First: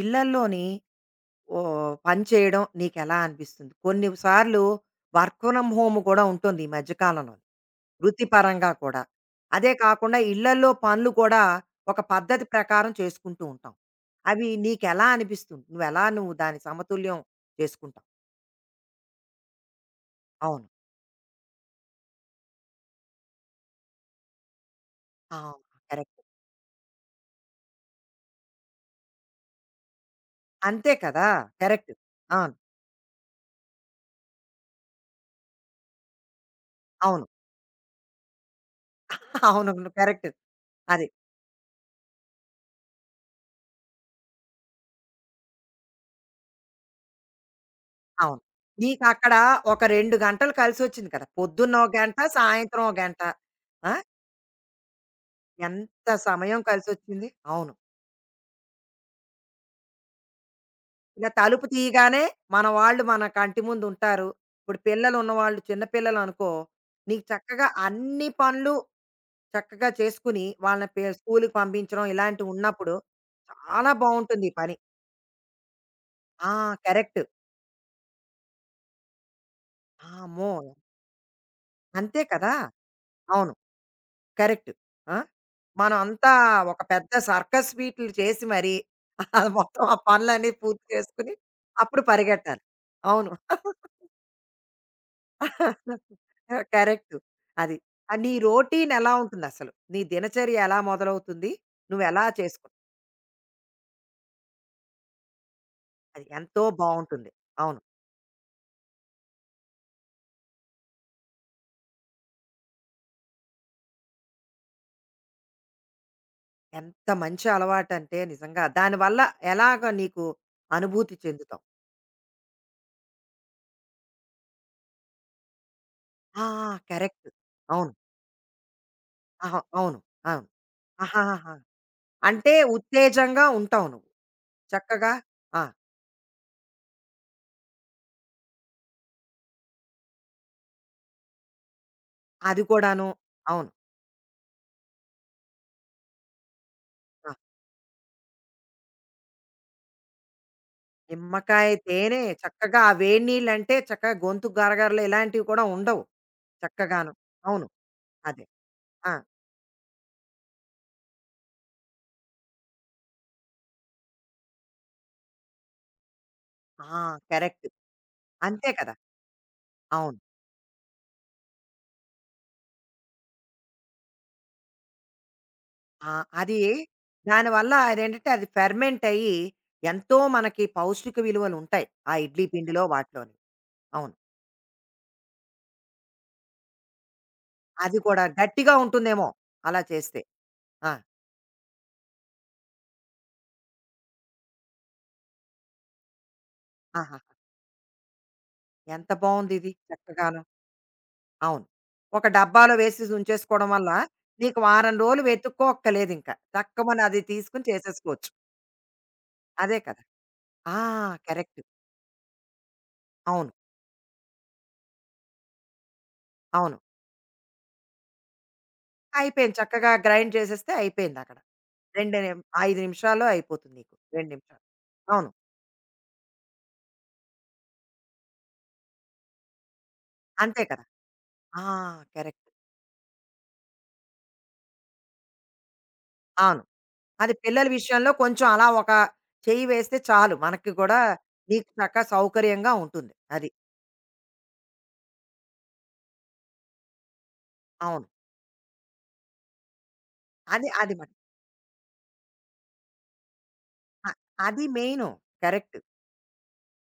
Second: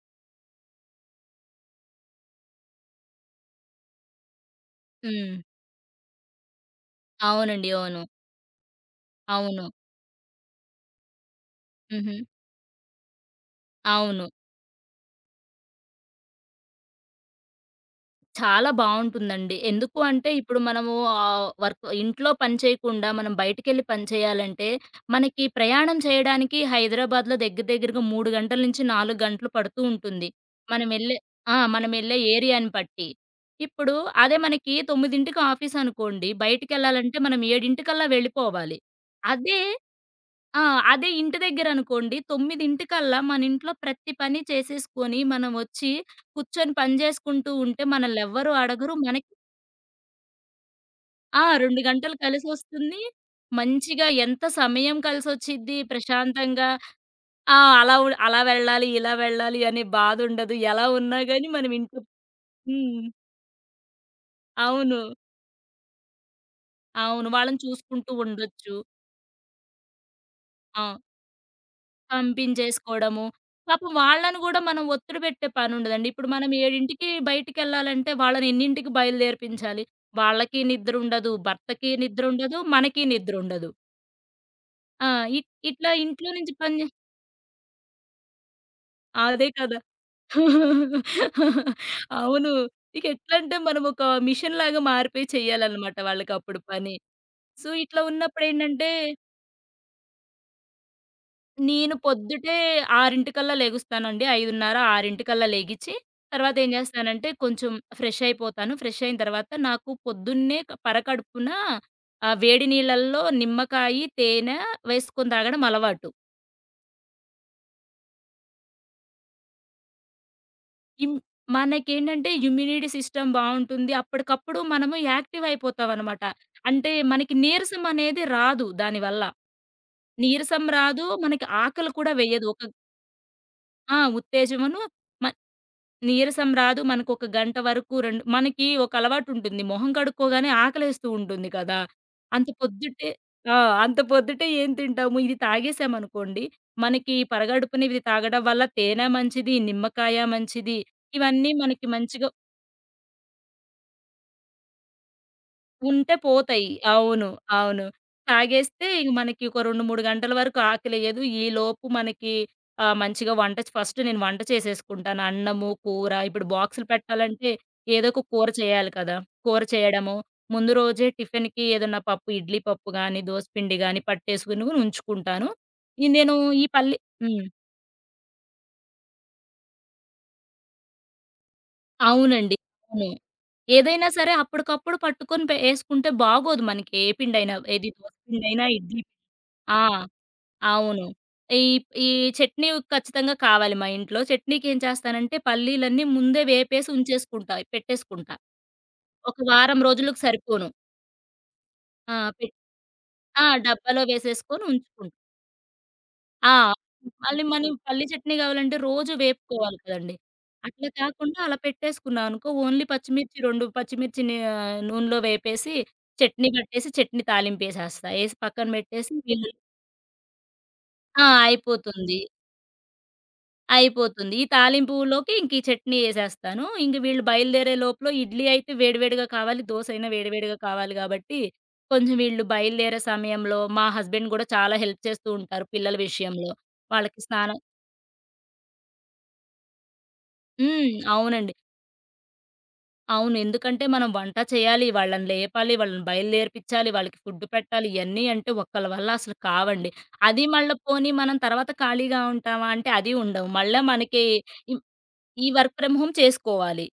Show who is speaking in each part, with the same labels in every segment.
Speaker 1: ఇళ్ళల్లోని ఓహ్, పని చేయడం నీకెలా అనిపిస్తుంది? కొన్ని సార్లు
Speaker 2: హ్మ్.
Speaker 1: వర్క్ ఫ్రమ్ హోమ్ కూడా ఉంటుంది ఈ మధ్య కాలంలో.
Speaker 2: అవునండి. అవును.
Speaker 1: వృత్తిపరంగా కూడా.
Speaker 2: అవును.
Speaker 1: అదే కాకుండా ఇళ్ళల్లో పనులు కూడా ఒక
Speaker 2: హుహు.
Speaker 1: పద్ధతి ప్రకారం చేసుకుంటూ ఉంటాం.
Speaker 2: అవును.
Speaker 1: అవి నీకెలా అనిపిస్తుంది? నువ్వు దాని సమతుల్యం చేసుకుంటావు?
Speaker 2: చాలా బావుంటుందండి. ఎందుకు అంటే ఇప్పుడు
Speaker 1: అవును.
Speaker 2: మనము వర్క్ ఇంట్లో పని చేయకుండా మనం బయటికెళ్ళి పని చేయాలంటే,
Speaker 1: ఆ,
Speaker 2: మనకి ప్రయాణం
Speaker 1: కరెక్ట్.
Speaker 2: చేయడానికి హైదరాబాద్‌లో దగ్గర దగ్గరగా 3 గంటల నుంచి 4 గంటలు పడుతూ ఉంటుంది.
Speaker 1: అంతే
Speaker 2: మనమెళ్ళే
Speaker 1: కదా!
Speaker 2: ఆ!
Speaker 1: కరెక్ట్.
Speaker 2: మనమెళ్ళే
Speaker 1: అవును.
Speaker 2: ఏరియాని బట్టి. ఇప్పుడు అదే మనకి 9కి ఆఫీస్ అనుకోండి, బయటికెళ్ళాలంటే
Speaker 1: అవును.
Speaker 2: మనం 7కల్లా వెళ్ళిపోవాలి. అదే
Speaker 1: అవునవును. కరెక్ట్.
Speaker 2: ఆ!
Speaker 1: అది.
Speaker 2: అదే ఇంటి దగ్గరనుకోండి, 9 మన ఇంట్లో ప్రతి పని చేసేసుకొని, మనమొచ్చి కూర్చొని పని జేసుకుంటూ ఉంటే
Speaker 1: అవును.
Speaker 2: మనల్నెవ్వరు అడగరు. మనకి
Speaker 1: నీకక్కడ ఒక 2 గంటలు కలిసొచ్చింది కదా! పొద్దున్న
Speaker 2: 2
Speaker 1: ఒక
Speaker 2: గంటలు
Speaker 1: గంట, సాయంత్రం ఒక
Speaker 2: కలిసొస్తుంది.
Speaker 1: గంట. ఆ,
Speaker 2: మంచిగా ఎంత సమయం కలిసొచ్చిద్ది.
Speaker 1: ఎంత సమయం
Speaker 2: ప్రశాంతంగా
Speaker 1: కలిసొచ్చింది.
Speaker 2: ఆ!
Speaker 1: అవును.
Speaker 2: అలా ఉ అలా వెళ్ళాలి, ఇలా వెళ్ళాలి అనే బాధుండదు. ఎలా ఉన్నా
Speaker 1: ఇలా
Speaker 2: గానీ
Speaker 1: తలుపు
Speaker 2: మనం ఇంట్లో.
Speaker 1: తీయగానే మన వాళ్ళు
Speaker 2: హ్మ్.
Speaker 1: మన కంటి ముందు ఉంటారు. ఇప్పుడు
Speaker 2: అవును.
Speaker 1: పిల్లలు ఉన్నవాళ్ళు చిన్న పిల్లలు అనుకో, నీకు
Speaker 2: అవును. వాళ్ళని
Speaker 1: చక్కగా
Speaker 2: చూసుకుంటూ
Speaker 1: అన్ని
Speaker 2: ఉండొచ్చు.
Speaker 1: పనులు చక్కగా చేసుకుని
Speaker 2: ఆ!
Speaker 1: వాళ్ళని పే స్కూలుకి పంపించడం ఇలాంటివి ఉన్నప్పుడు
Speaker 2: పంపించేసుకోవడము. పాపం
Speaker 1: చాలా
Speaker 2: వాళ్ళని
Speaker 1: బావుంటుంది ఈ
Speaker 2: గూడా
Speaker 1: పని.
Speaker 2: మనం ఒత్తిడి పెట్టే పనుండదండి. ఇప్పుడు
Speaker 1: ఆ,
Speaker 2: మనం 7కి
Speaker 1: కరెక్ట్.
Speaker 2: బయటికెళ్ళాలంటే వాళ్ళని ఎన్నింటికి బయలుదేర్పించాలి?
Speaker 1: అమ్మో!
Speaker 2: వాళ్ళకి నిద్రుండదు, భర్తకి
Speaker 1: అంతే కదా!
Speaker 2: నిద్రుండదు, మనకి
Speaker 1: అవును.
Speaker 2: నిద్రుండదు.
Speaker 1: కరెక్ట్.
Speaker 2: ఆ!
Speaker 1: ఆ,
Speaker 2: ఇట్ ఇట్లా
Speaker 1: మనం
Speaker 2: ఇంట్లో
Speaker 1: అంతా
Speaker 2: నుంచి పని
Speaker 1: ఒక
Speaker 2: జే.
Speaker 1: పెద్ద సర్కస్ వీట్లు చేసి మరి
Speaker 2: అదే
Speaker 1: అది
Speaker 2: కదా!
Speaker 1: మొత్తం ఆ పనులన్నీ పూర్తి చేసుకొని అప్పుడు
Speaker 2: అవును.
Speaker 1: పరిగెట్టాలి.
Speaker 2: ఇక
Speaker 1: అవును.
Speaker 2: ఎట్లంటే మనం ఒక మిషన్‌లాగా మారిపోయి చేయాలన్నమాట వాళ్ళకప్పుడు పని.
Speaker 1: కరెక్ట్.
Speaker 2: సో,
Speaker 1: అది.
Speaker 2: ఇట్లా
Speaker 1: నీ
Speaker 2: ఉన్నప్పుడేంటంటే
Speaker 1: రొటీన్ ఎలా ఉంటుందసలు? నీ దినచర్య ఎలా మొదలవుతుంది?
Speaker 2: నేను
Speaker 1: నువ్వెలా
Speaker 2: పొద్దుటే
Speaker 1: చేసుకుంటావు?
Speaker 2: 6:00కల్లా లెగుస్తానండి. 5:30, 6:00కల్లా లెగిచి
Speaker 1: అది
Speaker 2: తర్వాత
Speaker 1: ఎంతో
Speaker 2: ఏం జేస్తానంటే
Speaker 1: బావుంటుంది.
Speaker 2: కొంచెం
Speaker 1: అవును.
Speaker 2: ఫ్రెష్ అయిపోతాను. ఫ్రెష్ అయిన తర్వాత నాకు పొద్దున్నే పరకడుపున వేడి నీళ్ళల్లో నిమ్మకాయి, తేనె వేసుకొని తాగడం అలవాటు.
Speaker 1: ఎంత మంచి అలవాటంటే నిజంగా దానివల్ల ఎలాగ నీకు
Speaker 2: ఇమ్
Speaker 1: అనుభూతి చెందుతావు?
Speaker 2: మనకేంటంటే ఇమ్యూనిటీ సిస్టమ్ బావుంటుంది. అప్పటికప్పుడు మనము యాక్టివ్ అయిపోతామనమాట.
Speaker 1: ఆ! ఆ!
Speaker 2: అంటే
Speaker 1: కరెక్ట్.
Speaker 2: మనకి నీరసం
Speaker 1: అవును.
Speaker 2: అనేది రాదు దానివల్ల.
Speaker 1: ఆహా! అవును. అవును.
Speaker 2: నీరసం రాదు, మనకి
Speaker 1: ఆహాహాహా!
Speaker 2: ఆకలి కూడా వేయదు.
Speaker 1: అంటే
Speaker 2: ఒక
Speaker 1: ఉత్తేజంగా ఉంటావు
Speaker 2: ఆ!
Speaker 1: నువ్వు.
Speaker 2: ఉత్తేజమును.
Speaker 1: చక్కగా
Speaker 2: మ
Speaker 1: ఆ,
Speaker 2: నీరసం రాదు. మనకొక గంట వరకు రెండు మనకి ఒక అలవాటుంటుంది. మొహం కడుక్కోగానే ఆకలేస్తూ ఉంటుంది కదా! అంత
Speaker 1: అది కూడాను.
Speaker 2: పొద్దుటే ఆ!
Speaker 1: అవును.
Speaker 2: అంత పొద్దుటే ఏం తింటాము? ఇది తాగేసామనుకోండి, మనకి
Speaker 1: ఆ,
Speaker 2: పరగడుపున ఇది తాగడం వల్ల తేనె మంచిది, నిమ్మకాయ మంచిది. ఇవన్నీ
Speaker 1: నిమ్మకాయ,
Speaker 2: మనకి
Speaker 1: తేనె
Speaker 2: మంచిగా
Speaker 1: చక్కగా ఆ వేడి నీళ్ళంటే చక్కగా గొంతు గరగరలు ఇలాంటివి కూడా ఉండవు.
Speaker 2: ఉంటే పోతాయి.
Speaker 1: చక్కగాను.
Speaker 2: అవును.
Speaker 1: అవును.
Speaker 2: అవును.
Speaker 1: అదే.
Speaker 2: తాగేస్తే ఇంక
Speaker 1: ఆ!
Speaker 2: మనకి ఒక 2, 3 గంటల వరకు ఆకలేయదు. ఈలోపు మనకి మంచిగా వంట ఫస్ట్ నేను వంట చేసేసుకుంటాను. అన్నము, కూర ఇప్పుడు బాక్సులు
Speaker 1: ఆ!
Speaker 2: పెట్టాలంటే
Speaker 1: కరెక్ట్.
Speaker 2: ఏదో ఒక కూర
Speaker 1: అంతే
Speaker 2: చేయాలి
Speaker 1: కదా!
Speaker 2: కదా! కూర చేయడము,
Speaker 1: అవును.
Speaker 2: ముందు రోజే టిఫిన్‌కి ఏదన్నా పప్పు ఇడ్లీ పప్పు గాని, దోస పిండి గాని పట్టేసుకొని ఉంచుకుంటాను. ఈ
Speaker 1: ఆ,
Speaker 2: నేను
Speaker 1: అది
Speaker 2: ఈ పల్లి హ్మ్.
Speaker 1: దానివల్ల అదేంటంటే అది ఫెర్మెంట్ అయ్యి ఎంతో మనకి పౌష్టిక విలువలుంటాయి. ఆ ఇడ్లీ
Speaker 2: అవునండి.
Speaker 1: పిండిలో
Speaker 2: అవును.
Speaker 1: వాటిలోని.
Speaker 2: ఏదైనా
Speaker 1: అవును.
Speaker 2: సరే అప్పటికప్పుడు పట్టుకొని ఏసుకుంటే బాగోదు మనకి ఏ పిండైనా. ఏది
Speaker 1: అది
Speaker 2: దోస
Speaker 1: కూడా
Speaker 2: పిండైనా,
Speaker 1: గట్టిగా
Speaker 2: ఇడ్లీ
Speaker 1: ఉంటుందేమో
Speaker 2: ఆ!
Speaker 1: అలా చేస్తే. ఆ!
Speaker 2: అవును. ఈ ఈ చట్నీ ఖచ్చితంగా కావాలి మా ఇంట్లో. చట్నీకి ఏం చేస్తానంటే పల్లీలన్నీ ముందే వేపేసి
Speaker 1: ఆహాహా!
Speaker 2: ఉంచేసుకుంటా. పెట్టేసుకుంటా.
Speaker 1: ఎంత
Speaker 2: ఒక
Speaker 1: బావుందిది
Speaker 2: వారం రోజులకు
Speaker 1: చక్కగాను.
Speaker 2: సరిపోను.
Speaker 1: అవును.
Speaker 2: ఆ!
Speaker 1: ఒక
Speaker 2: పెట్
Speaker 1: డబ్బాలో వేసేసి
Speaker 2: ఆ!
Speaker 1: ఉంచేసుకోవడం వల్ల
Speaker 2: డబ్బాలో
Speaker 1: నీకు
Speaker 2: వేసేసుకొని
Speaker 1: వారం
Speaker 2: ఉంచుకుంటా.
Speaker 1: రోజులు వెతుక్కోక్కర్లేదింక.
Speaker 2: ఆ!
Speaker 1: చక్కమని అది
Speaker 2: మళ్ళీ
Speaker 1: తీసుకొని
Speaker 2: మనం పల్లీ
Speaker 1: చేసేసుకోవచ్చు.
Speaker 2: చట్నీ కావాలంటే రోజు వేపుకోవాలి
Speaker 1: అదే కదా!
Speaker 2: కదండీ.
Speaker 1: ఆ,
Speaker 2: అట్లా కాకుండా అలా
Speaker 1: కరెక్ట్.
Speaker 2: పెట్టేసుకున్నాం అనుకో ఓన్లీ పచ్చిమిర్చి
Speaker 1: అవును.
Speaker 2: 2 పచ్చిమిర్చిని నూనెలో వేపేసి చట్నీ
Speaker 1: అవును.
Speaker 2: పట్టేసి చట్నీ తాలింపేసేస్తా. ఏసి పక్కన పెట్టేసి వీళ్ళు
Speaker 1: అయిపోయింది. చక్కగా గ్రైండ్ చేసేస్తే
Speaker 2: ఆ!
Speaker 1: అయిపోయిందక్కడ. 2
Speaker 2: అయిపోతుంది.
Speaker 1: నిమ్ 5 నిమిషాల్లో అయిపోతుంది నీకు. 2
Speaker 2: అయిపోతుంది. ఈ
Speaker 1: నిమిషాలు. అవును.
Speaker 2: తాలింపులోకి ఇంక ఈ చట్నీ ఏసేస్తాను. ఇంక వీళ్ళు బయలుదేరే లోపల ఇడ్లీ అయితే వేడివేడిగా కావాలి. దోస అయినా వేడివేడిగా
Speaker 1: అంతే కదా!
Speaker 2: కావాలి గాబట్టి,
Speaker 1: ఆ,
Speaker 2: కొంచెం వీళ్ళు
Speaker 1: కరెక్ట్.
Speaker 2: బయలుదేరే సమయంలో మా హస్బెండ్ గూడా చాలా హెల్ప్ చేస్తూ ఉంటారు పిల్లల విషయంలో.
Speaker 1: అవును.
Speaker 2: వాళ్ళకి
Speaker 1: అది
Speaker 2: స్నానం
Speaker 1: పిల్లల విషయంలో కొంచెం అలా ఒక చెయ్యి వేస్తే చాలు. మనకి
Speaker 2: హ్మ్.
Speaker 1: గూడా
Speaker 2: అవునండి.
Speaker 1: నీకు చక్క సౌకర్యంగా ఉంటుంది.
Speaker 2: అవును.
Speaker 1: అది.
Speaker 2: ఎందుకంటే మనం వంట చేయాలి, వాళ్ళని లేపాలి, వాళ్ళని బయలుదేర్పించాలి, వాళ్ళకి ఫుడ్ పెట్టాలి.
Speaker 1: అవును.
Speaker 2: ఇయన్నీ అంటే ఒక్కళ్ళ వల్ల అసలు కావండి. అది
Speaker 1: అది
Speaker 2: మళ్ళా
Speaker 1: అది
Speaker 2: పోనీ
Speaker 1: మటు
Speaker 2: మనం తర్వాత ఖాళీగా ఉంటామా అంటే అది ఉండవు. మళ్ళా
Speaker 1: అ
Speaker 2: మనకి
Speaker 1: అది
Speaker 2: ఈ
Speaker 1: మెయిను.
Speaker 2: ఈ వర్క్
Speaker 1: కరెక్ట్.
Speaker 2: ఫ్రమ్ హోమ్ చేసుకోవాలి.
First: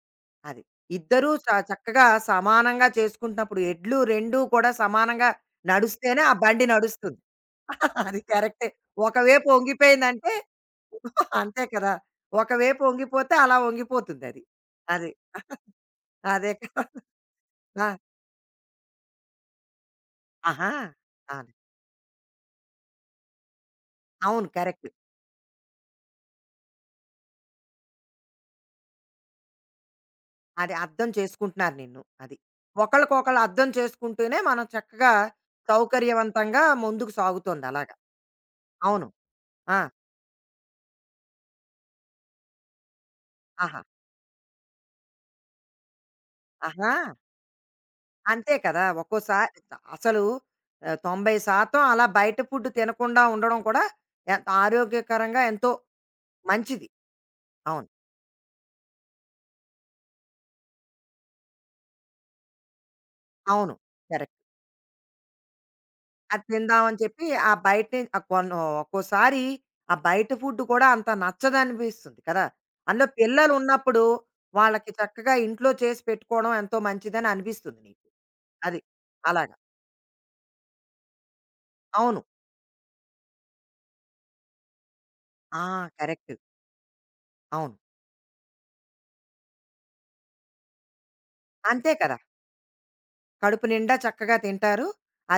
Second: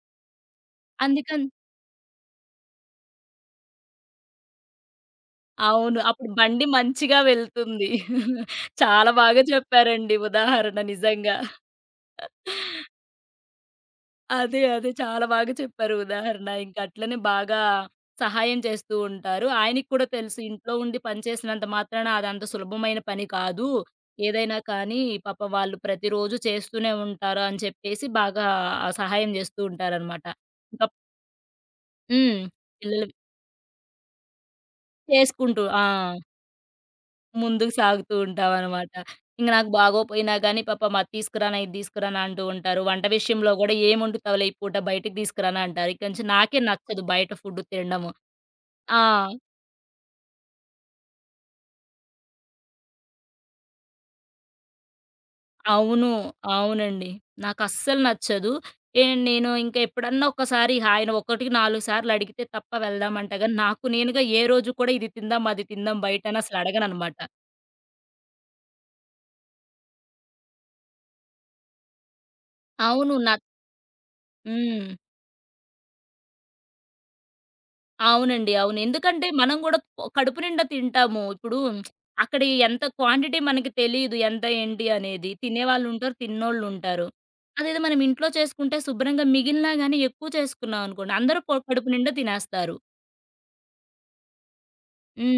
Speaker 1: అది. ఇద్దరూ
Speaker 2: అందుకని
Speaker 1: చక్కగా సమానంగా చేసుకుంటున్నప్పుడు ఎడ్లు 2 కూడా సమానంగా
Speaker 2: అవును.
Speaker 1: నడుస్తేనే
Speaker 2: అప్పుడు
Speaker 1: ఆ
Speaker 2: బండి
Speaker 1: బండి
Speaker 2: మంచిగా
Speaker 1: నడుస్తుంది.
Speaker 2: వెళ్తుంది.
Speaker 1: అది కరెక్టే.
Speaker 2: చాలా బాగా
Speaker 1: ఒకవైపు
Speaker 2: చెప్పారండి
Speaker 1: వంగిపోయిందంటే
Speaker 2: ఉదాహరణ నిజంగా.
Speaker 1: అంతే కదా! ఒకవైపు వంగిపోతే అలా వంగిపోతుందది.
Speaker 2: అదే. అదే.
Speaker 1: అది.
Speaker 2: చాలా బాగా చెప్పారు
Speaker 1: అది
Speaker 2: ఉదాహరణ.
Speaker 1: అదే
Speaker 2: ఇంక
Speaker 1: కదా!
Speaker 2: అట్లనే బాగా
Speaker 1: ఆ!
Speaker 2: సహాయం చేస్తూ ఉంటారు. ఆయనకి కూడా తెలుసు
Speaker 1: ఆహా!
Speaker 2: ఇంట్లో ఉండి
Speaker 1: అది.
Speaker 2: పనిచేసినంత మాత్రాన అదంత సులభమైన పని కాదు.
Speaker 1: అవును.
Speaker 2: ఏదైనా
Speaker 1: కరెక్ట్.
Speaker 2: కానీ పాపం వాళ్ళు ప్రతిరోజు చేస్తూనే ఉంటారు అని చెప్పేసి బాగా సహాయం చేస్తూ ఉంటారనమాట.
Speaker 1: అది
Speaker 2: ఇంక
Speaker 1: అర్థం చేసుకుంటున్నారు నిన్ను. అది.
Speaker 2: హ్మ్. పిల్లలు
Speaker 1: ఒకళ్ళకొకళ్ళు అర్థం చేసుకుంటూనే మనం చక్కగా
Speaker 2: చేసుకుంటూ ఆ!
Speaker 1: సౌకర్యవంతంగా ముందుకు సాగుతోంది
Speaker 2: ముందుకు
Speaker 1: అలాగా.
Speaker 2: సాగుతూ ఉంటావనమాట.
Speaker 1: అవును.
Speaker 2: ఇంక నాకు
Speaker 1: ఆ!
Speaker 2: బాగోపోయినా గానీ పాపం అది తీసుకురానా, ఇది తీసుకురానా అంటూ ఉంటారు. వంట విషయంలో గూడా
Speaker 1: ఆహా!
Speaker 2: ఏమొండుతావులే ఈ పూట బయటికి తీసుకురానా అంటారు. ఇక నుంచి నాకే
Speaker 1: ఆహా!
Speaker 2: నచ్చదు బయట ఫుడ్ తినడము.
Speaker 1: అంతే కదా!
Speaker 2: ఆ!
Speaker 1: ఒక్కోసారి అసలు 90% అలా బయట ఫుడ్ తినకుండా ఉండడం కూడా ఎ ఆరోగ్యకరంగా ఎంతో
Speaker 2: అవును.
Speaker 1: మంచిది.
Speaker 2: అవునండి.
Speaker 1: అవును.
Speaker 2: నాకస్సలు నచ్చదు. ఏ నేను ఇంక ఎప్పుడన్నా ఒక్కసారి ఆయన ఒకటికి 4 సార్లు అడిగితే తప్ప వెళ్దామంట గాని,
Speaker 1: అవును.
Speaker 2: నాకు నేనుగా
Speaker 1: కరెక్ట్.
Speaker 2: ఏ రోజు కూడా ఇది తిందాం, అది తిందాం బయట అని
Speaker 1: అది
Speaker 2: అసలు
Speaker 1: తిందామని
Speaker 2: అడగననమాట.
Speaker 1: చెప్పి ఆ బయటే ఆహ్, కొన్ ఒక్కోసారి ఆ బయట ఫుడ్ కూడా అంత నచ్చదనిపిస్తుంది కదా! అందులో
Speaker 2: అవును. నా
Speaker 1: పిల్లలున్నప్పుడు
Speaker 2: హ్మ్.
Speaker 1: వాళ్ళకి చక్కగా ఇంట్లో చేసి పెట్టుకోవడం ఎంతో మంచిదని అనిపిస్తుంది నీకు.
Speaker 2: అవునండి. అవును.
Speaker 1: అది.
Speaker 2: ఎందుకంటే
Speaker 1: అలాగా.
Speaker 2: మనం గూడా కడుపు నిండా తింటాము. ఇప్పుడు
Speaker 1: అవును.
Speaker 2: అక్కడ ఎంత క్వాంటిటీ మనకి తెలీదు. ఎంత ఏంటి అనేది.
Speaker 1: ఆ,
Speaker 2: తినేవాళ్ళుంటారు,
Speaker 1: కరెక్ట్.
Speaker 2: తిన్నోళ్ళుంటారు.
Speaker 1: అవును.
Speaker 2: అదేదో మనం ఇంట్లో చేసుకుంటే శుభ్రంగా మిగిలినా గాని ఎక్కువ చేసుకున్నాం అనుకోండి అందరూ కడుపు
Speaker 1: అంతే
Speaker 2: నిండా
Speaker 1: కదా!
Speaker 2: తినేస్తారు.
Speaker 1: కడుపు నిండా చక్కగా తింటారు.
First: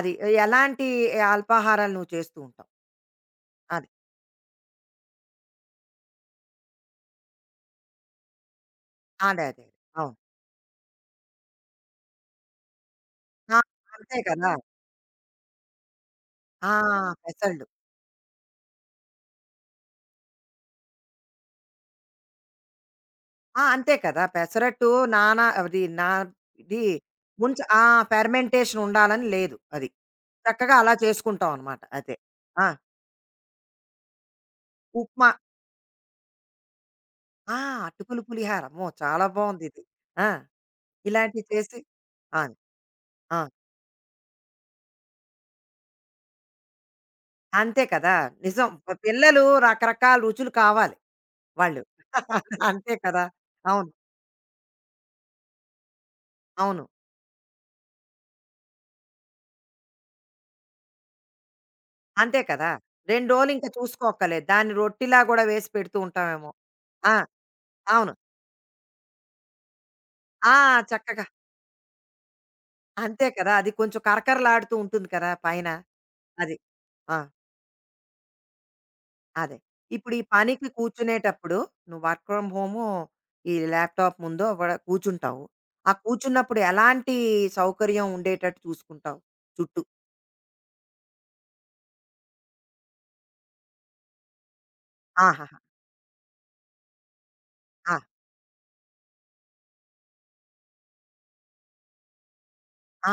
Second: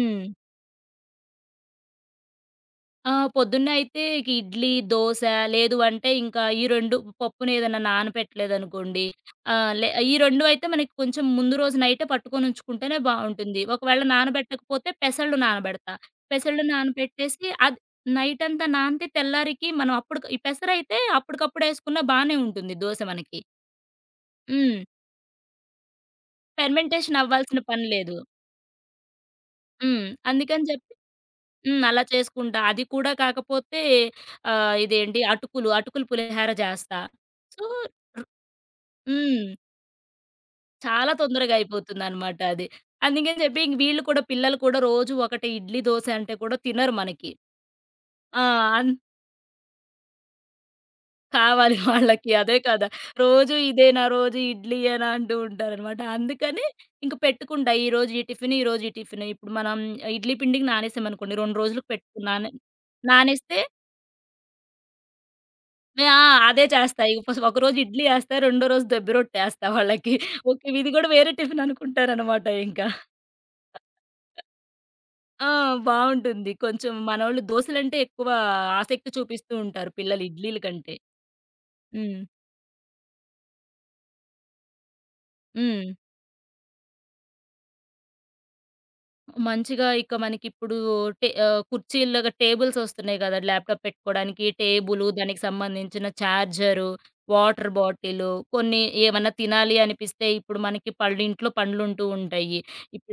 Speaker 1: అది ఎలాంటి అల్పాహారాలు నువ్వు చేస్తూ ఉంటావు?
Speaker 2: పొద్దున్నే
Speaker 1: అది.
Speaker 2: అయితే ఇక ఇడ్లీ, దోస లేదు అంటే ఇంకా ఈ 2 పప్పునేదన్నా నానపెట్టలేదనుకోండి.
Speaker 1: అదే. అదే. అదే.
Speaker 2: ఆహ్, లే ఈ
Speaker 1: అవును.
Speaker 2: 2 అయితే మనకి కొంచెం ముందు రోజు నైటే పట్టుకొనుంచుకుంటేనే
Speaker 1: ఆ!
Speaker 2: బావుంటుంది. ఒకవేళ
Speaker 1: అంతే కదా!
Speaker 2: నానబెట్టకపోతే పెసళ్ళు నానబెడతా. పెసళ్ళు
Speaker 1: ఆ,
Speaker 2: నానబెట్టేసి
Speaker 1: పెసలు.
Speaker 2: అది నైటంతా నానితే తెల్లారికి మనం అప్పుడు ఈ పెసరైతే అప్పటికప్పుడేసుకున్నా బానే ఉంటుంది దోస మనకి.
Speaker 1: ఆ! అంతే కదా!
Speaker 2: హ్మ్.
Speaker 1: పెసరట్టు నానా అది నా ఇది
Speaker 2: ఫెర్మెంటేషన్
Speaker 1: ముంచ
Speaker 2: అవ్వాల్సిన
Speaker 1: ఆ!
Speaker 2: పని లేదు.
Speaker 1: ఫెర్మెంటేషన్ ఉండాలని లేదు అది.
Speaker 2: హ్మ్. అందుకని
Speaker 1: చక్కగా
Speaker 2: చెప్పి
Speaker 1: అలా చేసుకుంటాం అనమాట.
Speaker 2: హ్మ్. అలా
Speaker 1: అదే.
Speaker 2: చేసుకుంటా.
Speaker 1: ఆ!
Speaker 2: అది కూడా కాకపోతే
Speaker 1: ఉప్మా
Speaker 2: అటుకులు పులిహార చేస్తా.
Speaker 1: ఆ!
Speaker 2: సో
Speaker 1: అటుకులు
Speaker 2: ర్
Speaker 1: పులిహార అమ్మో! చాలా
Speaker 2: హ్మ్.
Speaker 1: బావుందిది. ఆ!
Speaker 2: చాలా
Speaker 1: ఇలాంటివి
Speaker 2: తొందరగా
Speaker 1: చేసి
Speaker 2: అయిపోతుందనమాట
Speaker 1: ఆ!
Speaker 2: అది. అందుకని
Speaker 1: ఆ!
Speaker 2: చెప్పి ఇంక వీళ్ళు కూడా పిల్లలు కూడా రోజు ఒకటి ఇడ్లీ, దోస అంటే కూడా తినరు మనకి.
Speaker 1: అంతే కదా!
Speaker 2: ఆ!
Speaker 1: నిజం. ప
Speaker 2: అన్
Speaker 1: పిల్లలు రకరకాల రుచులు కావాలి
Speaker 2: కావాలి
Speaker 1: వాళ్ళు.
Speaker 2: వాళ్ళకి. అదే కదా!
Speaker 1: అంతే కదా!
Speaker 2: రోజు
Speaker 1: అవును.
Speaker 2: ఇదేనా, రోజు ఇడ్లీయేనా అంటూ ఉంటారనమాట. అందుకని
Speaker 1: అవును.
Speaker 2: ఇంక పెట్టుకుంటా. ఈరోజు ఈ టిఫిను, ఈరోజు ఈ టిఫిను. ఇప్పుడు మనం ఇడ్లీ పిండికి నానేసామనుకోండి 2 రోజులకు
Speaker 1: అంతే
Speaker 2: పెట్టుకున్నాను
Speaker 1: కదా! 2 రోజులు
Speaker 2: నానేస్తే
Speaker 1: ఇంకా చూసుకోక్కర్లేదు. దాన్ని రొట్టిలా గూడా వేసి పెడుతూ
Speaker 2: మే ఆ!
Speaker 1: ఉంటామేమో.
Speaker 2: అదే చేస్తా.
Speaker 1: ఆ!
Speaker 2: ఇగ ఫస్ ఒకరోజు ఇడ్లీ
Speaker 1: అవును.
Speaker 2: ఏస్తా. రెండో రోజు దెబ్బ రొట్టేస్తా వాళ్ళకి.
Speaker 1: ఆ!
Speaker 2: ఓకే. ఇది గూడా
Speaker 1: చక్కగా
Speaker 2: వేరే టిఫిన్ అనుకుంటారనమాట ఇంకా.
Speaker 1: అంతే కదా! అది కొంచెం కరకరలాడుతూ ఉంటుంది కదా!
Speaker 2: ఆ!
Speaker 1: పైన.
Speaker 2: బావుంటుంది.
Speaker 1: అది.
Speaker 2: కొంచెం
Speaker 1: ఆ!
Speaker 2: మనోళ్ళు దోసలంటే ఎక్కువ ఆసక్తి చూపిస్తూ
Speaker 1: అదే.
Speaker 2: ఉంటారు
Speaker 1: ఇప్పుడు ఈ
Speaker 2: పిల్లలు ఇడ్లీల
Speaker 1: పనికి
Speaker 2: కంటే.
Speaker 1: కూర్చునేటప్పుడు నువ్వు
Speaker 2: హ్మ్.
Speaker 1: వర్క్ ఫ్రమ్ హోము, ఈ ల్యాప్‌టాప్ ముందో అక్కడ కూర్చుంటావు.
Speaker 2: హ్మ్.
Speaker 1: ఆ కూర్చున్నప్పుడు ఎలాంటి సౌకర్యం ఉండేటట్టు చూసుకుంటావు చుట్టూ?
Speaker 2: మంచిగా ఇక మనకిప్పుడు కుర్చీల్లాగా టేబుల్స్ వస్తున్నాయి గదా! ల్యాప్‌టాప్ పెట్టుకోవడానికి. టేబులు, దానికి
Speaker 1: ఆహాహా!
Speaker 2: సంబంధించిన చార్జరు, వాటర్
Speaker 1: ఆ!
Speaker 2: బాటిలు, కొన్ని ఏమన్నా తినాలి అనిపిస్తే ఇప్పుడు మనకి పళ్ళు ఇంట్లో పండ్లుంటూ ఉంటాయి.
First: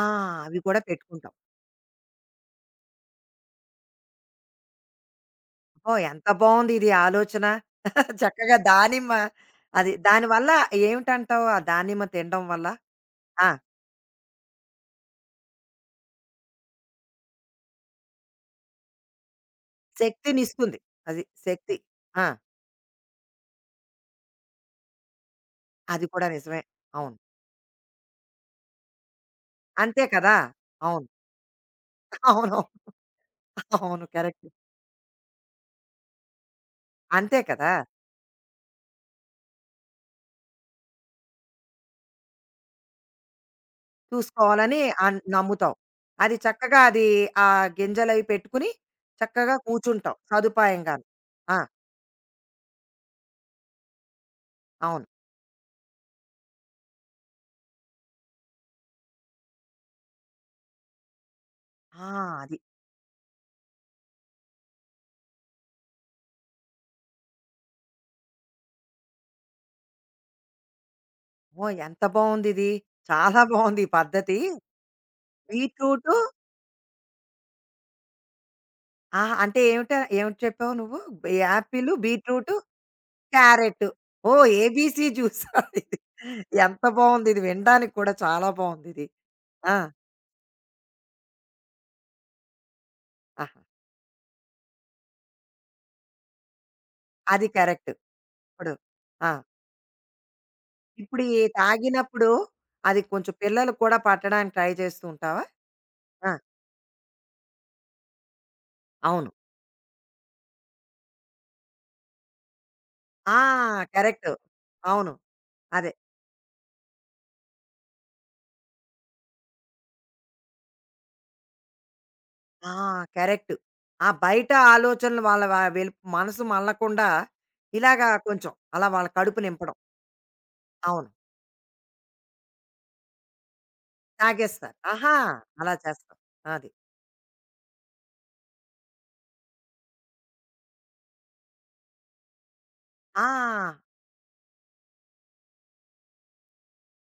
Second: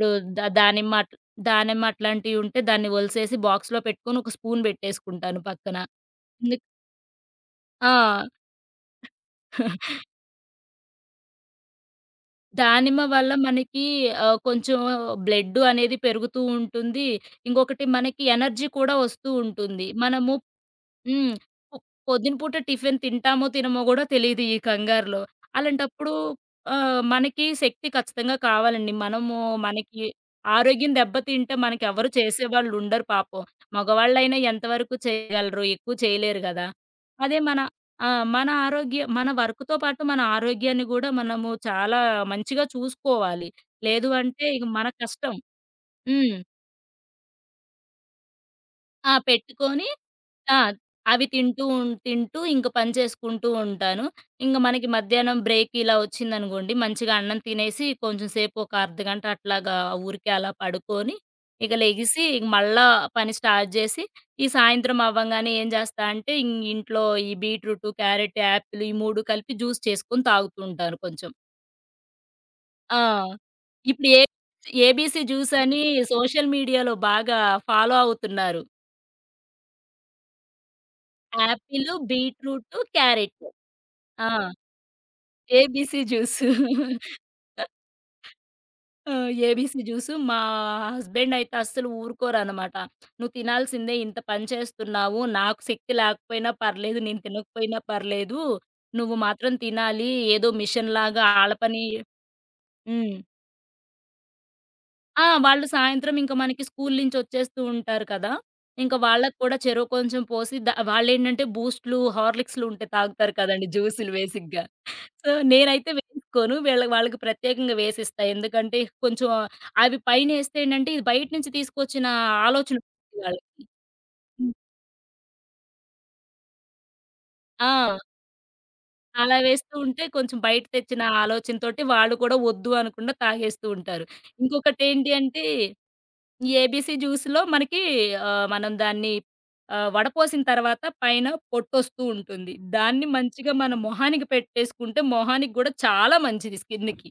Speaker 1: ఆ!
Speaker 2: ద
Speaker 1: అవి కూడా
Speaker 2: దానిమ్మ అట్
Speaker 1: పెట్టుకుంటావు.
Speaker 2: దానిమ్మ అట్లాంటియి ఉంటే దాన్ని ఒలిసేసి బాక్స్‌లో పెట్టుకొని ఒక స్పూన్ పెట్టేసుకుంటాను పక్కన.
Speaker 1: అబ్బో! ఎంత
Speaker 2: ఎందుక్
Speaker 1: బావుంది ఇది ఆలోచన.
Speaker 2: ఆ!
Speaker 1: చక్కగా దానిమ్మ అది. దానివల్ల ఏమిటంటావు? ఆ దానిమ్మ తినడం వల్ల?
Speaker 2: దానిమ్మ వల్ల
Speaker 1: ఆ,
Speaker 2: మనకి కొంచెం బ్లడ్ అనేది పెరుగుతూ ఉంటుంది. ఇంకొకటి మనకి ఎనర్జీ కూడా వస్తూ ఉంటుంది.
Speaker 1: శక్తినిస్తుంది. అది.
Speaker 2: హ్మ్.
Speaker 1: శక్తి.
Speaker 2: పొ
Speaker 1: ఆ,
Speaker 2: పొద్దున పూట టిఫిన్ తింటామో, తినమో గూడా తెలీదు ఈ కంగారులో.
Speaker 1: అది
Speaker 2: అలాంటప్పుడు
Speaker 1: కూడా నిజమే. అవును.
Speaker 2: మనకి శక్తి ఖచ్చితంగా కావాలండి. మనము మనకి
Speaker 1: అంతే కదా!
Speaker 2: ఆరోగ్యం
Speaker 1: అవును.
Speaker 2: దెబ్బతింటే మనకెవరు
Speaker 1: అవును.
Speaker 2: చేసేవాళ్ళుండరు పాపం.
Speaker 1: అవును.
Speaker 2: మగవాళ్ళైనా
Speaker 1: కరెక్ట్.
Speaker 2: ఎంతవరకు చేయగలరు? ఎక్కువ చేయలేరు గదా! అదే
Speaker 1: అంతే
Speaker 2: మన
Speaker 1: కదా!
Speaker 2: ఆ! మన ఆరోగ్య మన వర్క్‌తో పాటు మన ఆరోగ్యాన్ని గూడా మనము చాలా మంచిగా చూసుకోవాలి. లేదు అంటే ఇక
Speaker 1: చూసుకోవాలని
Speaker 2: మన కష్టం.
Speaker 1: నమ్ముతావు.
Speaker 2: హ్మ్.
Speaker 1: అది చక్కగా అది ఆ గింజలవి పెట్టుకుని చక్కగా
Speaker 2: పెట్టుకొని
Speaker 1: కూర్చుంటావు
Speaker 2: ఆ!
Speaker 1: సదుపాయంగాను.
Speaker 2: అవి
Speaker 1: ఆ!
Speaker 2: తింటూ ఇంక పని చేసుకుంటూ ఉంటాను. ఇంక మనకి
Speaker 1: అవును.
Speaker 2: మధ్యాహ్నం బ్రేక్ ఇలా వచ్చిందనుకోండి, మంచిగా అన్నం తినేసి కొంచెం సేపు ఒక అర్ధగంట అట్లాగా ఊరికే అలా పడుకొని, ఇక లెగిసి
Speaker 1: ఆ! అది.
Speaker 2: మళ్ళా పని స్టార్ట్ జేసి, ఈ సాయంత్రం అవ్వంగానే ఏం చేస్తా అంటే ఇంట్లో ఈ బీట్రూటు, క్యారెట్, యాపిల్ ఈ 3 కలిపి జ్యూస్ చేసుకొని తాగుతూ ఉంటాను కొంచెం.
Speaker 1: ఓహ్! ఎంత బావుందిది.
Speaker 2: ఆ!
Speaker 1: చాలా బావుంది ఈ
Speaker 2: ఇప్పుడు ఏ
Speaker 1: పద్ధతి.
Speaker 2: ఏబీసీ జ్యూస్ అని
Speaker 1: బీట్రూటు
Speaker 2: సోషల్ మీడియాలో బాగా ఫాలో అవుతున్నారు.
Speaker 1: ఆహా! అంటే ఏమిటి చెప్పావు నువ్వు? Apple,
Speaker 2: apple,
Speaker 1: beetroot,
Speaker 2: beetroot, carrot.
Speaker 1: Carrot.
Speaker 2: ఆ!
Speaker 1: ఓహ్! ఏబీసీ జ్యూస్ ఇది.
Speaker 2: ABC juice.
Speaker 1: ఎంత బావుందిది. వినడానికి కూడా చాలా బావుందిది.
Speaker 2: ఆ!
Speaker 1: ఆ!
Speaker 2: ABC juice. మా హస్బెండ్ అయితే అస్సలు ఊరుకోరనమాట. "నువ్వు
Speaker 1: ఆహా!
Speaker 2: తినాల్సిందే ఇంత పని చేస్తున్నావు. నాకు శక్తి లేకపోయినా పర్లేదు. నేను
Speaker 1: అది
Speaker 2: తినకపోయినా
Speaker 1: కరెక్ట్.
Speaker 2: పర్లేదు.
Speaker 1: అప్పుడు.
Speaker 2: నువ్వు
Speaker 1: ఆ!
Speaker 2: మాత్రం తినాలి. ఏదో
Speaker 1: ఇప్పుడు
Speaker 2: మిషన్‌లాగా
Speaker 1: ఈ
Speaker 2: ఆళ్ళ పని."
Speaker 1: తాగినప్పుడు అది
Speaker 2: హ్మ్.
Speaker 1: కొంచెం పిల్లలకి కూడా పట్టడానికి ట్రై చేస్తూ ఉంటావా?
Speaker 2: వాళ్ళు సాయంత్రం ఇంక
Speaker 1: ఆ!
Speaker 2: మనకి స్కూల్ నుంచి వచ్చేస్తూ ఉంటారు కదా! ఇంక
Speaker 1: అవును.
Speaker 2: వాళ్ళకి కూడా చెరో కొంచెం పోసి వాళ్ళేంటంటే బూస్టులు, హార్లిక్స్‌లు ఉంటే తాగుతారు
Speaker 1: ఆ,
Speaker 2: కదండీ జ్యూసులు
Speaker 1: కరెక్ట్.
Speaker 2: బేసిక్‌గా.
Speaker 1: అవును.
Speaker 2: సో, నేనైతే
Speaker 1: అదే.
Speaker 2: వేసుకోను. వాళ్ళకి ప్రత్యేకంగా వేసిస్తా. ఎందుకంటే కొంచెం అవి పైనేస్తే ఏంటంటే ఇది బయట నుంచి తీసుకొచ్చిన
Speaker 1: ఆ,
Speaker 2: ఆలోచన ఉంటుంది వాళ్ళకి.
Speaker 1: కరెక్ట్. ఆ బయట
Speaker 2: హ్మ్.
Speaker 1: ఆలోచనలు వాళ్ళ వ వెల్ మనసు మళ్ళకుండా
Speaker 2: ఆ!
Speaker 1: ఇలాగా కొంచెం అలా వాళ్ళ
Speaker 2: అలా
Speaker 1: కడుపు
Speaker 2: వేస్తూ
Speaker 1: నింపడం.
Speaker 2: ఉంటే కొంచెం బయట తెచ్చిన
Speaker 1: అవును.
Speaker 2: ఆలోచనతోటి వాళ్ళు కూడా వద్దు అనకుండా తాగేస్తూ ఉంటారు.
Speaker 1: తాగేస్తారు.
Speaker 2: ఇంకొకటేంటి
Speaker 1: ఆహా!
Speaker 2: అంటే
Speaker 1: అలా చేస్తాం.
Speaker 2: ఈ
Speaker 1: అది.
Speaker 2: ఏబీసీ జ్యూస్‌లో మనకి మనం దాన్ని వడపోసిన తర్వాత పైన పొట్టొస్తూ ఉంటుంది. దాన్ని
Speaker 1: ఆ!
Speaker 2: మంచిగా మన మొహానికి పెట్టేసుకుంటే మొహానికి గూడా చాలా మంచిది స్కిన్‌కి.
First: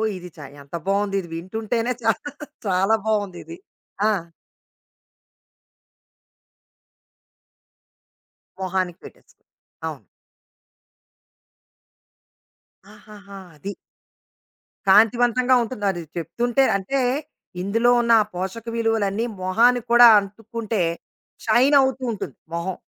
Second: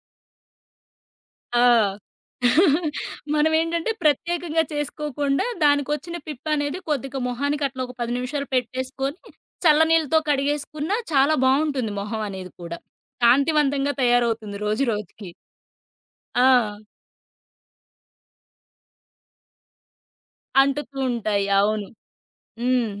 Speaker 1: ఓహ్! ఇది ఎంత బావుంది ఇది వింటుంటేనే
Speaker 2: ఆ!
Speaker 1: చాలా చాలా బావుందిది.
Speaker 2: మనమేంటంటే
Speaker 1: ఆ!
Speaker 2: ప్రత్యేకంగా చేసుకోకుండా దానికొచ్చిన పిప్పనేది కొద్దిగా మొహానికి అట్లా ఒక 10 నిమిషాలు
Speaker 1: మొహానికి
Speaker 2: పెట్టేసుకొని,
Speaker 1: పెట్టేసుకో. అవును.
Speaker 2: చల్లనీళ్ళతో కడిగేసుకున్నా చాలా బావుంటుంది మొహం అనేది కూడా.
Speaker 1: ఆహాహా! అది.
Speaker 2: కాంతివంతంగా తయారవుతుంది రోజు రోజుకి.
Speaker 1: కాంతివంతంగా ఉంటుంది. అది చెప్తుంటే
Speaker 2: ఆ!
Speaker 1: అంటే ఇందులో ఉన్న ఆ పోషక విలువలన్నీ మొహానికి కూడా అంటుకుంటే
Speaker 2: అంటుతూ ఉంటాయి.
Speaker 1: షైన్
Speaker 2: అవును.
Speaker 1: అవుతూ ఉంటుంది మొహం
Speaker 2: హ్మ్.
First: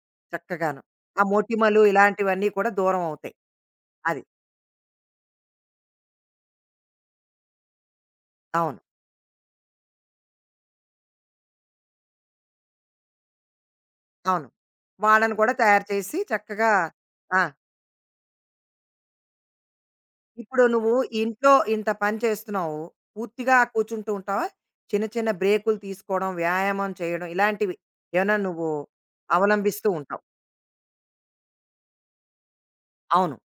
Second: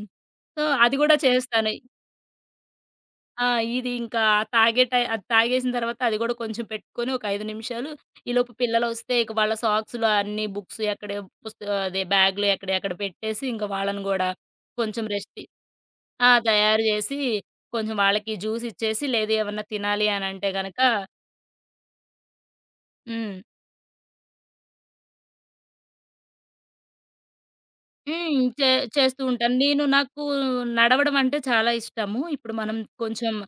Speaker 2: సో,
Speaker 1: చక్కగాను.
Speaker 2: అది గూడా
Speaker 1: ఆ
Speaker 2: చేస్తాను.
Speaker 1: మొటిమలు ఇలాంటివన్నీ కూడా దూరం అవుతాయి.
Speaker 2: ఆ! ఇది ఇంకా
Speaker 1: అది.
Speaker 2: తాగే టై అది తాగేసిన తర్వాత అది గూడా కొంచెం పెట్టుకొని ఒక 5 నిమిషాలు ఈలోపు
Speaker 1: అవును.
Speaker 2: పిల్లలొస్తే ఇక వాళ్ళ సాక్స్‌లో అన్ని బుక్స్ ఎక్కడ పుస్త అదే బ్యాగ్‌లో ఎక్కడ ఎక్కడ పెట్టేసి ఇంక వాళ్ళని గూడా
Speaker 1: అవును.
Speaker 2: కొంచెం రెస్ట్
Speaker 1: వాళ్ళని
Speaker 2: తీ
Speaker 1: కూడా తయారు చేసి
Speaker 2: ఆ!
Speaker 1: చక్కగా
Speaker 2: తయారు జేసి
Speaker 1: ఆ!
Speaker 2: కొంచెం వాళ్ళకి జ్యూస్ ఇచ్చేసి, లేదు ఏమన్నా తినాలి అనంటే
Speaker 1: ఇప్పుడు
Speaker 2: గనక.
Speaker 1: నువ్వు ఇంట్లో ఇంత పని చేస్తున్నావు.
Speaker 2: హ్మ్.
Speaker 1: పూర్తిగా కూర్చుంటూ ఉంటావా? చిన్న చిన్న బ్రేకులు తీసుకోవడం, వ్యాయామం చేయడం ఇలాంటివి ఏమైనా
Speaker 2: హ్మ్.
Speaker 1: నువ్వు
Speaker 2: చేస్తూ ఉంటాను.
Speaker 1: అవలంబిస్తూ
Speaker 2: నాకు
Speaker 1: ఉంటావు.
Speaker 2: నడవడం అంటే చాలా ఇష్టము. ఇప్పుడు మనం కొంచెం
Speaker 1: అవును.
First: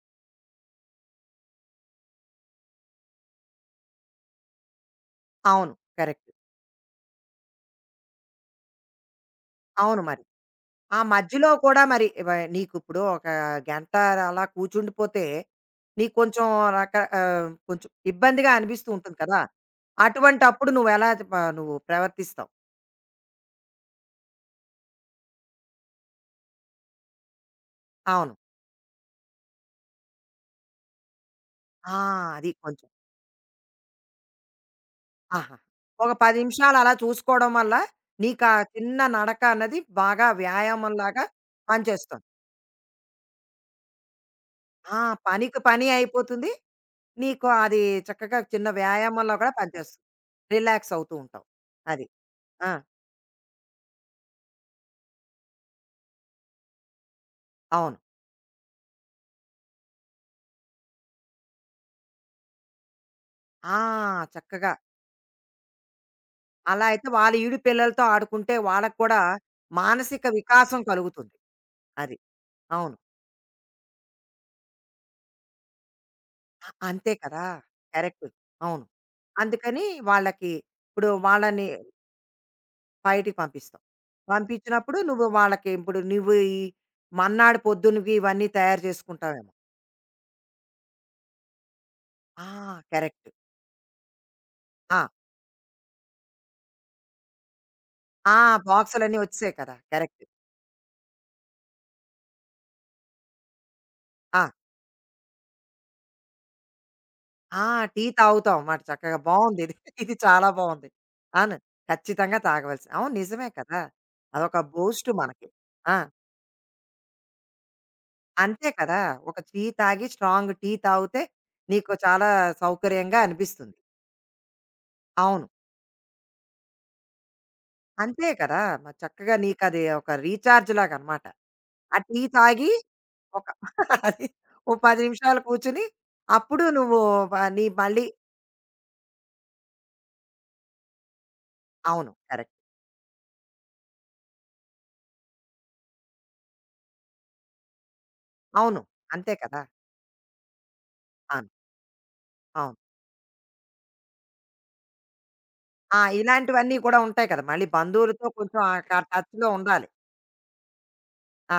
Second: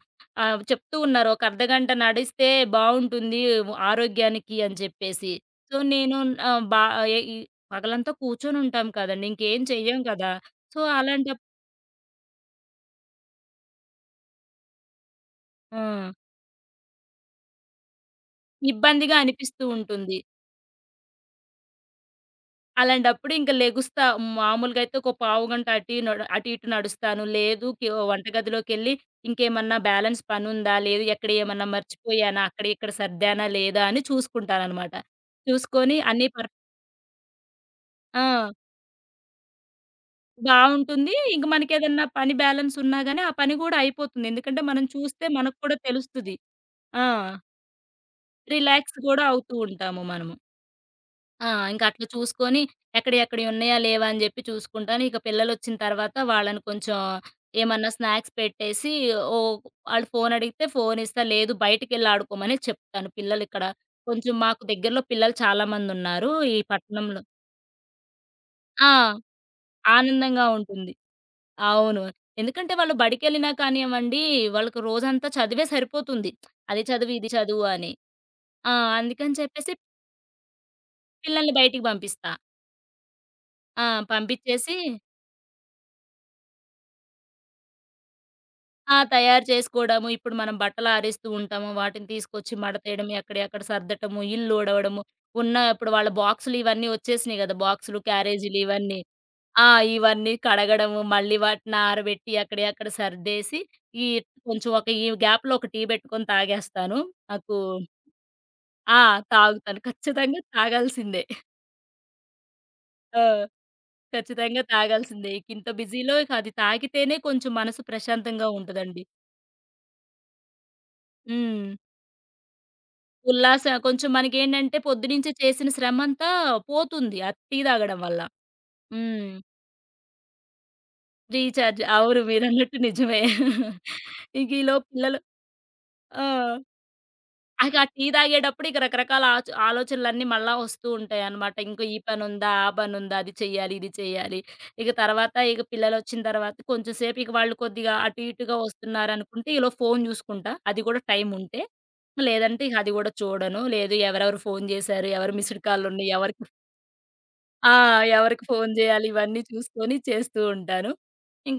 Speaker 2: చెప్తూ ఉన్నారు. ఒక అర్ధగంట నడిస్తే బావుంటుంది ఆరోగ్యానికి అని చెప్పేసి.
Speaker 1: అవును.
Speaker 2: సో, నేను
Speaker 1: కరెక్ట్.
Speaker 2: ఆహ్, బా ఎ ఈ పగలంతా కూర్చొని ఉంటాం కదండీ! ఇంకేం చెయ్యం
Speaker 1: అవును మరి.
Speaker 2: కదా! సో,
Speaker 1: ఆ
Speaker 2: అలాంటప్
Speaker 1: మధ్యలో కూడా మరి నీకు ఇప్పుడు ఒక గంట అలా కూర్చుండిపోతే,
Speaker 2: ఆ!
Speaker 1: నీకు కొంచెం రక కొంచెం ఇబ్బందిగా అనిపిస్తూ
Speaker 2: ఇబ్బందిగా
Speaker 1: ఉంటుంది కదా!
Speaker 2: అనిపిస్తూ ఉంటుంది.
Speaker 1: అటువంటప్పుడు నువ్వెలా త ప నువ్వు ప్రవర్తిస్తావు?
Speaker 2: అలాంటప్పుడు ఇంక లెగుస్తా. మామూలుగా అయితే ఒక పావుగంట అటు ఇటు నడుస్తాను. లేదు కి
Speaker 1: అవును.
Speaker 2: వంటగదిలోకెళ్ళి ఇంకేమన్నా బ్యాలెన్స్ పనుందా? లేదు ఎక్కడ ఏమన్నా
Speaker 1: ఆ,
Speaker 2: మర్చిపోయానా?
Speaker 1: అది
Speaker 2: అక్కడ
Speaker 1: కొంచెం.
Speaker 2: ఇక్కడ సర్దానా? లేదా? అని చూసుకుంటాననమాట.
Speaker 1: ఆహా!
Speaker 2: చూసుకొని
Speaker 1: ఒక
Speaker 2: అన్నీ
Speaker 1: 10
Speaker 2: పర్
Speaker 1: నిమిషాలు అలా చూసుకోవడం వల్ల,
Speaker 2: ఆ!
Speaker 1: నీకా చిన్న నడక అన్నది బాగా
Speaker 2: బావుంటుంది.
Speaker 1: వ్యాయామంలాగా
Speaker 2: ఇంక మనకేదన్నా
Speaker 1: పనిచేస్తుంది.
Speaker 2: పని బ్యాలెన్స్ ఉన్నా గాని ఆ పని గూడా అయిపోతుంది. ఎందుకంటే మనం
Speaker 1: ఆ!
Speaker 2: చూస్తే మనకు
Speaker 1: పనికి
Speaker 2: కూడా
Speaker 1: పని
Speaker 2: తెలుస్తది.
Speaker 1: అయిపోతుంది.
Speaker 2: ఆ!
Speaker 1: నీకు అది చక్కగా చిన్న
Speaker 2: రిలాక్స్ గూడా
Speaker 1: వ్యాయామంలో కూడా
Speaker 2: అవుతూ ఉంటాము
Speaker 1: పనిచేస్తుంది.
Speaker 2: మనము.
Speaker 1: రిలాక్స్ అవుతూ ఉంటావు.
Speaker 2: ఇంక అట్లా
Speaker 1: అది.
Speaker 2: చూసుకొని
Speaker 1: ఆ!
Speaker 2: ఎక్కడియెక్కడియి ఉన్నాయా, లేవా అని జెప్పి చూసుకుంటాను. ఇక పిల్లలొచ్చిన తర్వాత వాళ్ళని కొంచెం ఏమన్నా
Speaker 1: అవును.
Speaker 2: స్నాక్స్ పెట్టేసి ఓ ఆళ్ళు ఫోను అడిగితే ఫోనిస్తా, లేదు బయటికెళ్ళి ఆడుకోమని చెప్తాను.
Speaker 1: ఆ!
Speaker 2: కొంచెం మాకు
Speaker 1: చక్కగా.
Speaker 2: దగ్గరలో పిల్లలు చాలా మందున్నారు ఈ
Speaker 1: అలా అయితే
Speaker 2: పట్టణంలో.
Speaker 1: వాళ్ళ ఈడు పిల్లలతో ఆడుకుంటే వాళ్ళకి
Speaker 2: ఆ!
Speaker 1: కూడా మానసిక
Speaker 2: ఆనందంగా
Speaker 1: వికాసం
Speaker 2: ఉంటుంది.
Speaker 1: కలుగుతుంది.
Speaker 2: అవును.
Speaker 1: అది.
Speaker 2: ఎందుకంటే వాళ్ళు
Speaker 1: అవును.
Speaker 2: బడికెళ్ళినా కానివ్వండి, వాళ్ళకి రోజంతా చదివే సరిపోతుంది. అది
Speaker 1: అంతే
Speaker 2: చదువు, ఇది
Speaker 1: కదా!
Speaker 2: చదువు అని.
Speaker 1: కరెక్ట్.
Speaker 2: ఆ!
Speaker 1: అవును.
Speaker 2: అందుకని చెప్పేసి
Speaker 1: అందుకని వాళ్ళకి ఇప్పుడు
Speaker 2: పిల్లల్ని
Speaker 1: వాళ్ళని
Speaker 2: బయటికి పంపిస్తా.
Speaker 1: బయటికి పంపిస్తాం.
Speaker 2: ఆ! పంపిచ్చేసి
Speaker 1: పంపించినప్పుడు నువ్వు వాళ్ళకి ఇప్పుడు నువ్వు ఈ మన్నాడు పొద్దునకి ఇవన్నీ తయారు
Speaker 2: తయారు
Speaker 1: చేసుకుంటావేమో.
Speaker 2: చేసుకోవడము. ఇప్పుడు మనం బట్టలు ఆరేస్తూ ఉంటాము. వాటిని
Speaker 1: ఆ,
Speaker 2: తీసుకొచ్చి మడతేయడము,
Speaker 1: కరెక్ట్.
Speaker 2: ఎక్కడియి అక్కడ సర్దటము, ఇల్లు ఊడవడము.
Speaker 1: ఆ!
Speaker 2: ఉన్న ఇప్పుడు వాళ్ళ బాక్సులు ఇవన్నీ వచ్చేసినాయి గదా! బాక్సులు,
Speaker 1: ఆ!
Speaker 2: క్యారేజీలు ఇవన్నీ.
Speaker 1: బాక్సులన్నీ వచ్చేసాయి
Speaker 2: ఆ!
Speaker 1: కదా! కరెక్ట్.
Speaker 2: ఇవన్నీ కడగడము, మళ్ళీ వాటిని ఆరబెట్టి అక్కడియి అక్కడ సర్దేసి, ఈ
Speaker 1: ఆ!
Speaker 2: కొంచెం ఒక ఈ గ్యాప్‌లో ఒక టీ పెట్టుకొని తాగేస్తాను. నాకు
Speaker 1: ఆ! టీ తాగుతాం మాట
Speaker 2: ఆ!
Speaker 1: చక్కగా. బావుందిది. ఇది
Speaker 2: తాగుతాను.
Speaker 1: ఇది
Speaker 2: ఖచ్చితంగా
Speaker 1: చాలా బావుంది.
Speaker 2: తాగాల్సిందే.
Speaker 1: అవును. ఖచ్చితంగా తాగవలసి అవును.
Speaker 2: ఆ!
Speaker 1: నిజమే కదా! అదొక
Speaker 2: ఖచ్చితంగా
Speaker 1: బూస్ట్
Speaker 2: తాగాల్సిందే. ఇంక
Speaker 1: మనకి.
Speaker 2: ఇంత
Speaker 1: ఆ!
Speaker 2: బిజీలో ఇక అది తాగితేనే కొంచెం మనసు ప్రశాంతంగా
Speaker 1: అంతే కదా!
Speaker 2: ఉంటదండి.
Speaker 1: ఒక టీ తాగి స్ట్రాంగ్ టీ తాగితే
Speaker 2: హ్మ్.
Speaker 1: నీకు చాలా సౌకర్యంగా అనిపిస్తుంది.
Speaker 2: కొంచెం మనకేంటంటే పొద్దునించి
Speaker 1: అవును.
Speaker 2: చేసిన శ్రమంతా పోతుంది ఆ టీ తాగడం వల్ల.
Speaker 1: అంతే కదా! మరి
Speaker 2: హ్మ్.
Speaker 1: చక్కగా నీకది ఒక రీచార్జ్ లాగనమాట.
Speaker 2: రీచార్జ్.
Speaker 1: ఆ
Speaker 2: అవును.
Speaker 1: టీ తాగి
Speaker 2: మీరన్నట్టు నిజమే.
Speaker 1: ఒక అది
Speaker 2: ఇంక
Speaker 1: ఓ
Speaker 2: ఈలోపు
Speaker 1: 10
Speaker 2: పిల్లలు
Speaker 1: నిమిషాలు కూర్చొని
Speaker 2: ఆ!
Speaker 1: అప్పుడు నువ్వు ఆ, నీ
Speaker 2: ఇక ఆ
Speaker 1: మళ్ళీ
Speaker 2: టీ తాగేటప్పుడు ఇక రకరకాల ఆలోచనలన్నీ మళ్ళా వస్తూ ఉంటాయన్నమాట. ఇంకా ఈ
Speaker 1: అవును.
Speaker 2: పనుందా?
Speaker 1: కరెక్ట్.
Speaker 2: ఆ పనుందా? అది చెయ్యాలి, ఇది చెయ్యాలి. ఇక తర్వాత ఇక పిల్లలొచ్చిన తర్వాత కొంచెం సేపు ఇక వాళ్ళు కొద్దిగా అటు ఇటుగా
Speaker 1: అవును. అంతే
Speaker 2: వస్తున్నారనుకుంటే
Speaker 1: కదా!
Speaker 2: ఈలోపు ఫోను చూసుకుంటా. అది కూడా
Speaker 1: అవును.
Speaker 2: టైముంటే. లేదంటే ఇక
Speaker 1: అవును.
Speaker 2: అది కూడా చూడను. లేదు ఎవరెవరు ఫోను చేశారు? ఎవరు మిస్డ్
Speaker 1: ఆ!
Speaker 2: కాల్లున్నాయి? ఎవరికి
Speaker 1: ఇలాంటివన్నీ కూడా ఉంటాయి కదా! మళ్ళీ
Speaker 2: ఆ!
Speaker 1: బంధువులతో
Speaker 2: ఎవరికి
Speaker 1: కొంచెం
Speaker 2: ఫోను
Speaker 1: ఆ
Speaker 2: జేయాలి ఇవన్నీ
Speaker 1: టచ్‌లో ఉండాలి.
Speaker 2: చూసుకొని చేస్తూ ఉంటాను.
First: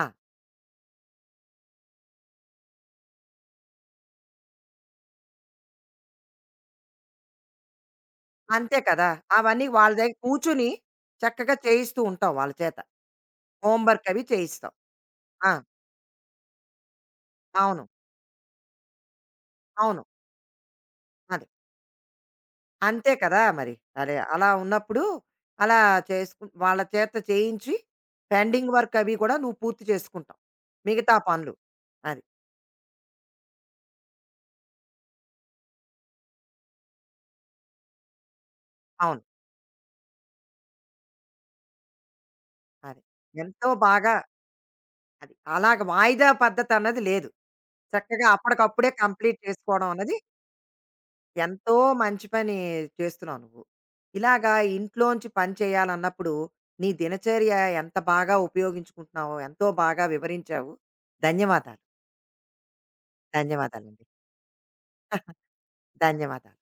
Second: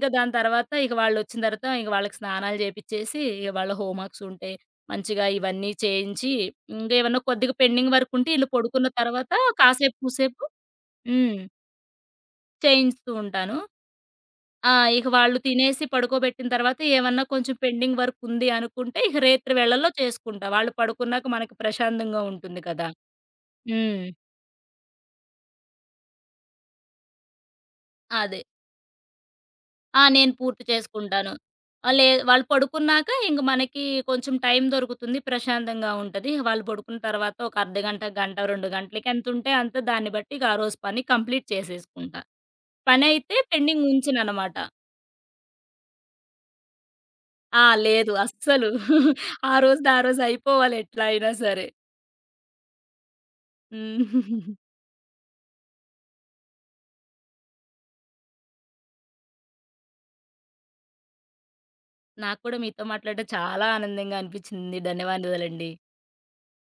Speaker 1: ఆ!
Speaker 2: దాని తర్వాత ఇక వాళ్ళొచ్చిన తర్వాత ఇక వాళ్ళకి స్నానాలు జేపిచ్చేసి, ఇక వాళ్ళ హోమ్ వర్క్స్ ఉంటే మంచిగా ఇవన్నీ చేయించి, ఇంగేమన్నా కొద్దిగా పెండింగ్ వర్క్ ఉంటే ఈళ్ళు
Speaker 1: అంతే
Speaker 2: పడుకున్న
Speaker 1: కదా!
Speaker 2: తర్వాత
Speaker 1: అవన్నీ వాళ్ళ
Speaker 2: కాసేపు
Speaker 1: దగ్గర
Speaker 2: కూసేపు
Speaker 1: కూర్చొని
Speaker 2: హ్మ్.
Speaker 1: చక్కగా చేయిస్తూ ఉంటావు వాళ్ళ చేత.
Speaker 2: చేయించుతూ ఉంటాను.
Speaker 1: హోంవర్క్ అవి చేయిస్తావు.
Speaker 2: ఇక వాళ్ళు
Speaker 1: ఆ!
Speaker 2: తినేసి పడుకోబెట్టిన తర్వాత ఏమన్నా కొంచెం
Speaker 1: అవును.
Speaker 2: పెండింగ్ వర్క్ ఉంది అనుకుంటే ఇక రేత్రి వేళల్లో
Speaker 1: అవును.
Speaker 2: చేసుకుంటా. వాళ్ళు పడుకున్నాక
Speaker 1: అది.
Speaker 2: మనకి ప్రశాంతంగా ఉంటుంది కదా!
Speaker 1: అంతే కదా మరి.
Speaker 2: హ్మ్.
Speaker 1: అదే అలా ఉన్నప్పుడు అలా చేసుకు వాళ్ళ చేత చేయించి
Speaker 2: అదే.
Speaker 1: పెండింగ్ వర్క్ అవి కూడా నువ్వు పూర్తి
Speaker 2: నేను
Speaker 1: చేసుకుంటావు.
Speaker 2: పూర్తి
Speaker 1: మిగతా
Speaker 2: చేసుకుంటాను.
Speaker 1: పనులు.
Speaker 2: ఆహ్, లే
Speaker 1: అది.
Speaker 2: వాళ్ళు పడుకున్నాక ఇంక మనకి కొంచెం టైం దొరుకుతుంది. ప్రశాంతంగా ఉంటది. వాళ్ళు పడుకున్న తర్వాత ఒక అర్ధగంట, గంట, 2 గంటలకి
Speaker 1: అవును.
Speaker 2: ఎంతుంటే అంత దాన్ని బట్టి ఇక ఆ రోజు పని కంప్లీట్ చేసేసుకుంటా.
Speaker 1: అది.
Speaker 2: పనైతే
Speaker 1: ఎంతో
Speaker 2: పెండింగ్
Speaker 1: బాగా
Speaker 2: ఉంచననమాట.
Speaker 1: అది. అలాగ వాయిదా పద్ధతన్నది లేదు.
Speaker 2: లేదు
Speaker 1: చక్కగా
Speaker 2: అస్సలు.
Speaker 1: అప్పటికప్పుడే కంప్లీట్
Speaker 2: ఆ
Speaker 1: చేసుకోవడం
Speaker 2: రోజుది ఆ
Speaker 1: అన్నది
Speaker 2: రోజు అయిపోవాలి ఎట్లా అయినా సరే.
Speaker 1: ఎంతో మంచి పని చేస్తున్నావు నువ్వు.
Speaker 2: హ్మ్.
Speaker 1: ఇలాగా ఇంట్లోంచి పని చేయాలన్నప్పుడు నీ దినచర్య ఎంత బాగా ఉపయోగించుకుంటున్నావో ఎంతో బాగా వివరించావు. ధన్యవాదాలు.
Speaker 2: నాకు కూడా మీతో మాట్లాడడం చాలా
Speaker 1: ధన్యవాదాలండి.
Speaker 2: ఆనందంగా అనిపించింది. ధన్యవాదాలండి.
Speaker 1: ధన్యవాదాలు.